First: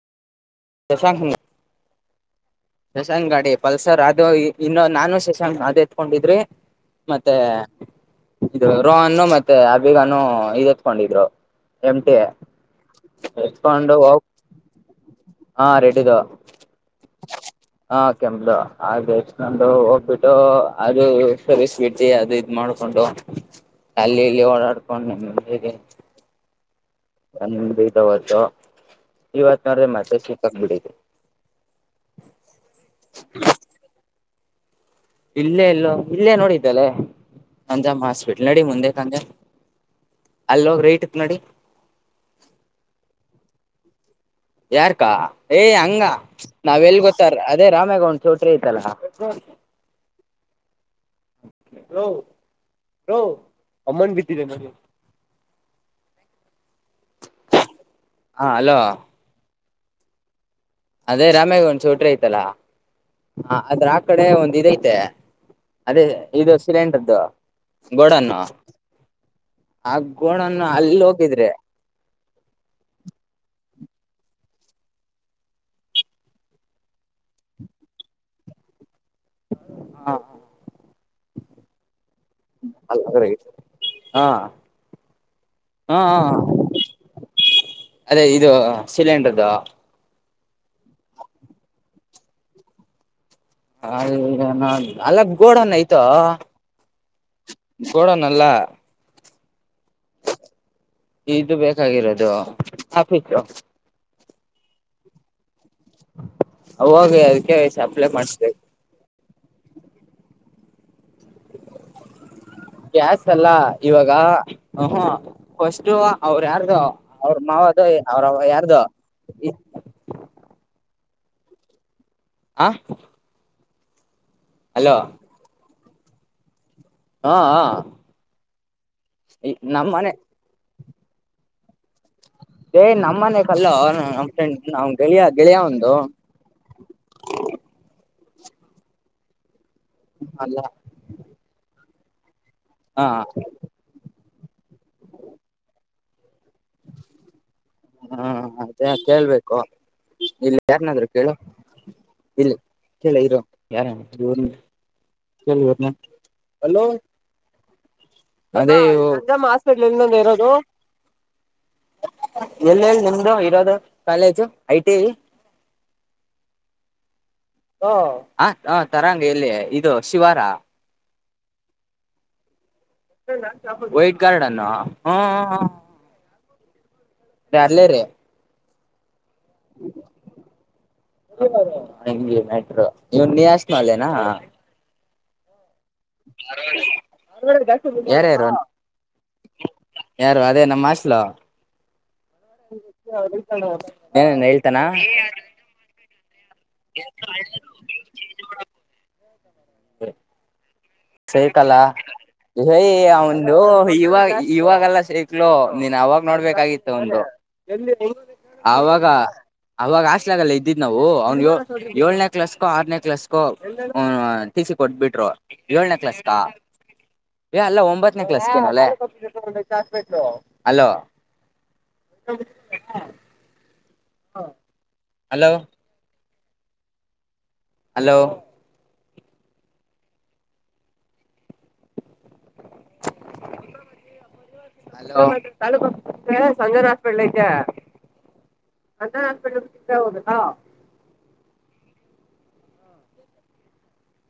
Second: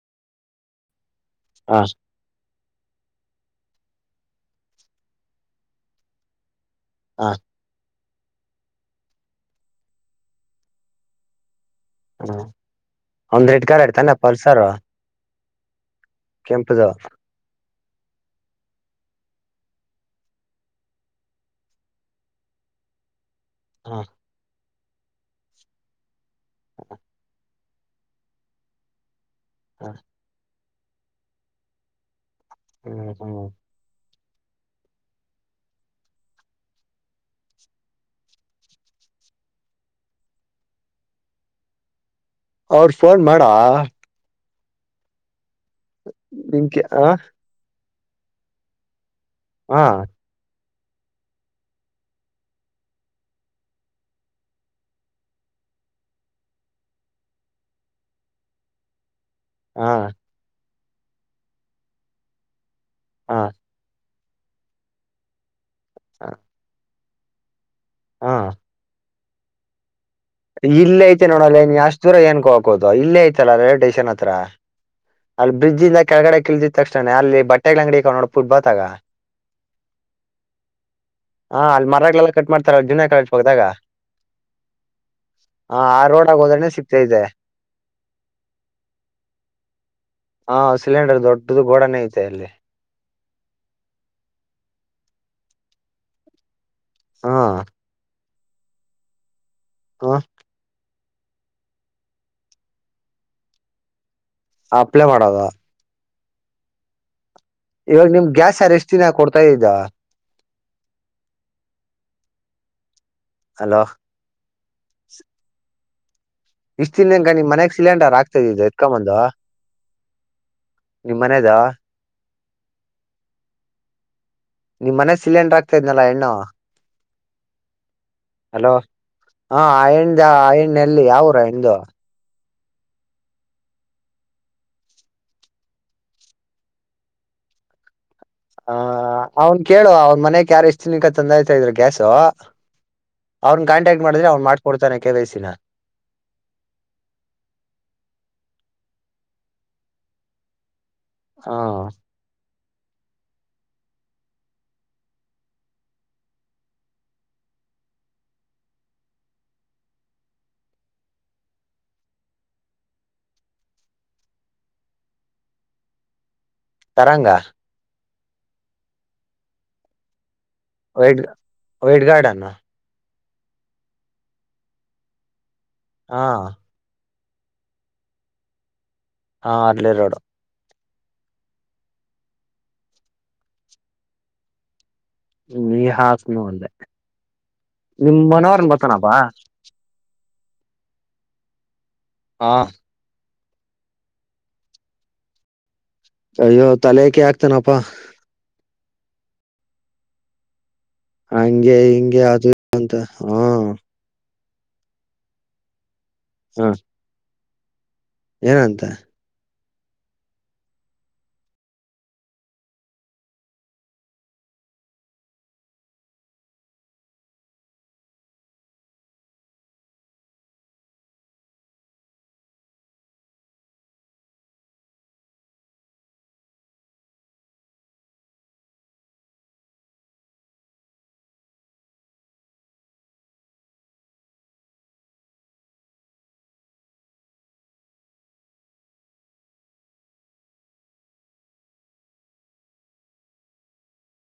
ಶಶಾಂಕ್ ದ ಹಾ ಶಶಾಂಕ್ ಗಾಡಿ ಪಲ್ಸರ್ ಅದು ಇನ್ನೊ ನಾನು ಶಶಾಂಕ್ ಅದ್ ಎತ್ಕೊಂಡಿದ್ರಿ ಹ ಮತ್ತೆ ಇದು ರೋಹನ್ನು ಮತ್ತೆ ಅಬಿಗನ್ನು ಇದ ಎತ್ಕೊಂಡಿದ್ರು. ಎಮ ಟಿ ಹ ಒಂದ್ ರೆಡ್ ಕಾರ್ ಎತಕೊಂಡ ಇಡ್ತಾನ [inaudible] ಹಾ ರೆಡ್ಡದ. ಕೆಂಪದ. ಹಾ ಕೆಮ್ದ ಹಾಗೆ ಎಷ್ಟ ನಂದು ಹೋಗ್ಬಿಟ್ಟು ಹಾಗೆ ಸರಿಸ್ಬಿಟ್ಟ ಅದ ಇದ. ಮಾಡಕೊಂಡು. [inaudible] ಅಲ್ಲಿ ಇಲ್ಲಿ ಓಡಾಡ್ಕೊಂಡು ನೆಮ್ಮದಿರಿ ನಂದ ಬಿಡತವತ್ತು ಇವತ್ ನೋಡ್ರೆ ಹ ಮತ್ತೆ ಚೀಕ್ಕಕ್ ಬಿಿಡತಿ ಹ್ಮ ಹ್ಮ ಇಲ್ಲೇ ಇಲ್ಲೋ ಇಲ್ಲೇ ನೋಡಿದ್ದಲ್ಲೆ ನಂಜಮ್ಮ ಹಾಸ್ಪಿಟ್ಲ್ ನಡಿ ಮುಂದೆ ಕಂಜ ಅಲ್ಲೋಗ ರೈಟ್ ನಾಡಿ ಅವ್ರ ಫೋನ್ ಮಾಡಾ ಯಾರ್ಕ್ಕಾ ಏಯ್ ಹಂಗ ನಿನ್ಗೆ ನಾವ್ ಎಲ್ ಹ ಗೊತ್ತಾರ ಅದೇ ರಾಮ್ಯಾಗ ಒನ್ ಚೋಟ್ರಿ ಐತಲ್ಲ ಹಾ ಲೋ ಲೋ ಅಮ್ಮನ್ ಬಿಟ್ಟಿದೆ ನನಗೆ ಹ ಅಲೋ ಹಾ ಅದೇ ರಾಮೇಗ ಒಂದ ಸ ಚಿಕ್ರೆ ಐತಲ್ಲ ಹ ಅದ್ರ ಆ ಕಡೆ ಒಂದ್ ಇದೈತೆ ಅದೇ ಇದು ಸಿಲಿಂಡ್ರದ್ದು ಹ ಗೋಡನ್ನು ಆ ಗೋಣನು ಅಲ್ಲಿ ಹೋಗಿದ್ರೆ ಚೂರ ಏನ್ಕೋ ಹಾಕೋದು ಇಲ್ಲೇ ಐತಲ್ಲ ಟೇಷನ್ ಹತ್ರ ಅಲ್ಲಿ ಬ್ರಿಡ್್ಜಿಂದ ಕೆಳಗಡೆ ಕಳಿದ ತಕ್ಷಣೇ ಅಲ್ಲಿ ಬಟ್ಟೆಗಳ ಅಂಗಡಿಕೊಂಡ ನೋ ಫುಟ್ ಬಾತ್ ಆಗ ಹ ಹ ಅಲ್ಲಿ ಮರಗ್ಲೆಲ್ಲ ಕಟ್ ಮಾಡ್ತಾರ ಜುನ ಕಳದಾಗ ಹಾ ಹಾ ಆ ರೋಡಾಗ ಹೋದ್ರನೆ ಸಿಗ್ತಾ ಇದೆ ಅದೇ ಇದು ಸಿಲಿಂಡರ್ದುು ಹಾ ಸಿಲಿಂಡರ್ ದೊಡ್ಡದು ಗೋಡನೇ ಐತೆ ಅಲ್ಲಿ ಅ ಅಲ್ಲ ಗೋಡನ್ನ ಆಯ್ತ ಹ ಗೋಡ ನಲ್ಲ ಹ ಇದು ಬೇಕಾಗಿರೋದು ಆಫೀಸು ಅಪ್ಲೈ ಮಾಡೋದ ಅವ್ವಗ್ ಅಡುಕೆ ಎಸ ಇವಾಗ ನಿಮ್ ಗ್ಯಾಸ್ ಸಾರು ಎಷ್ಟು ದಿನ ಕೊಡ್ತಾ ಇದ್ದಾ ಗ್ಯಾಸ್ ಅಲ್ಲ ಅಲೋ ಇವಾಗ ಫಸ್ು ಅವ್ರ ಯಾರ ಇಷ್ಟ ತಿಿನಂಕ ನಿ್ ಮನ್ಯಾಗ ಸಿಲಿಂಡರ್ ಆಗ್ತ ಇದಿದದು ಯಾರ್ದು ಎತ್ಕೊಂಬಂದ ನಿಮ್ ಮನೆದಾ ಆ ನಿಮ್ ಮನೆ ಸಿಲಿಂಡರ್ ಆಗ್ತಾ ಇದ್ನಲ್ಲ ಹೆಣ್ಣು ಹಾ ಹಲೋ ಹ ನಮ್ಮ ಮನೆ ಆ್ದ ಆಣ್ಣ ಎಲ್ಲಿ ಯಾವರ ಹ್ದು ಏಯ್ ನಮ್ಮ್ನೆ ಕಲ್ಲೋ ನಮ್ಮ ಫ್ರೆಂಡ್ ನಾ್ ಗೆಳಿಯ ಗೆಳಿಯ ಒಂದು ಹ ಅವ್ನ್ ಕೇಳು ಅವನ್ ಮನಯಕ್ ಅಲ್ಲ ಯಾರ ಎಷ್ಟು ದಿನಕ್ಕ ತಂದಾಯ್ತ ಇದ್ರ ಗ್ಯಾಸು ಹಾ ಹ ಅವ್ರಿಗೆ ಕಾಂಟಕ್ಟ್ ಮಾಡಿದ್ರೆ ಅವ್ ಮಾಡಕ ಕೊಡ್ತಾನ ಕೆ ವೈಸಿನ ಹಾ ಅದೇ ಕೇಳ್ಬೇಕು ಇಲ್ಲಿ ಯಾರ್ನಾದ್ ಹೇಳು ಹ ಇಲ್ಲಿ ಕೇಳ ಇರ ಯಾರ ಕ ಅಲೋ ಅದೇ ನಮ್ಮ ಹಾಸ್ಪೆಟ್ಲ್ಂದ ಇರೋದು ಎಲ್ಲೆಲ್ಲಿ ನಿಮ್ದು ಇರೋದು ಕಾಲೇಜು ಐ ಟಿ ತರಂಗ ಓ ಆ ಹ ತರಾಂಗ ಎಲ್ಲಿ ಇದು ಶಿವಾರ ವೈಟ್ ವೈಟ್ಗಾರ್ಡ್ನಾ ವೈಟ್ ಕಾರ್ಡ್ ಅನ್ನು ಹಾ ಹಾ ರ ಅರ್ಲ ರೀ ಹಾಂ ಅರ್ಲಿೇ ರೋಡ ಹಂಗಗೆ ಮೆಟರು ಇವ್ನ್ ನೀಯಶ್ಮಾಲೆನಾ ನೀ ಹಾಕ್ನು ಅಂದೆ ನಿಮ್ ಯಾರ್ಯಾರು ಮನವರ್ನ್ ಬರ್ತಾನಪ್ಪಾ ಯಾರು ಅದೇ ನಮ್ಮ ಅಸ್ಲ ಹಾ ಏನ ಹೇಳ್ತಾನ ಅಯ್ಯೋ ತಲೆಕೆ ಆಗ್ತನಪ್ಪಾ ಹಂಗೆ ಹಿಂಗೆ ಅದು ಸೇೇಕಲ್ಲಯ ಅಂತ ಹ ಅವಂದು ಇವಾಗ ಇವಾಗೆಲ್ಲ ಸಕ್ಲು ನೀನ್ ಅವಾಗ ಹ ನೋಡ್ಬೇಕಾಗಿತ್ತು ಒಂದು ಏನಂತ ಅವವಾಗ ಅವಾಗ ಹಸ್ಲಾಗಲ್ಲ ಇದ್ದಿದ್ ನಾವು ಅವ್ನ್ ಏಳನೇ ಕ್ಲಾಸ್ಕೋ ಆರನೇ ಕ್ಲಾಸ್ಕೋ ತಿಸಿ ಕೊಟ್ಬಿಟ್ರು ಏಳ್ನೇ ಕ್ಲಾಸ್ಕಾ ಏ ಅಲ್ಲ ಒಂಬತ್ತನೇ ಕ್ಲಾಸ್ ಅಲ್ಲ [inaudible] ಹಲೋ ಹಲೋ [unintelligible] ಹೇಳೊ ಸಂಜನ್ ಹಾಸ್ಪಿಟ್ಲಐತೆ ಸಂಜನಾ ಹಾಸ್ಪಿಟಾಲ್ ಕಡೇ ಹೋಗಬೇಕಾ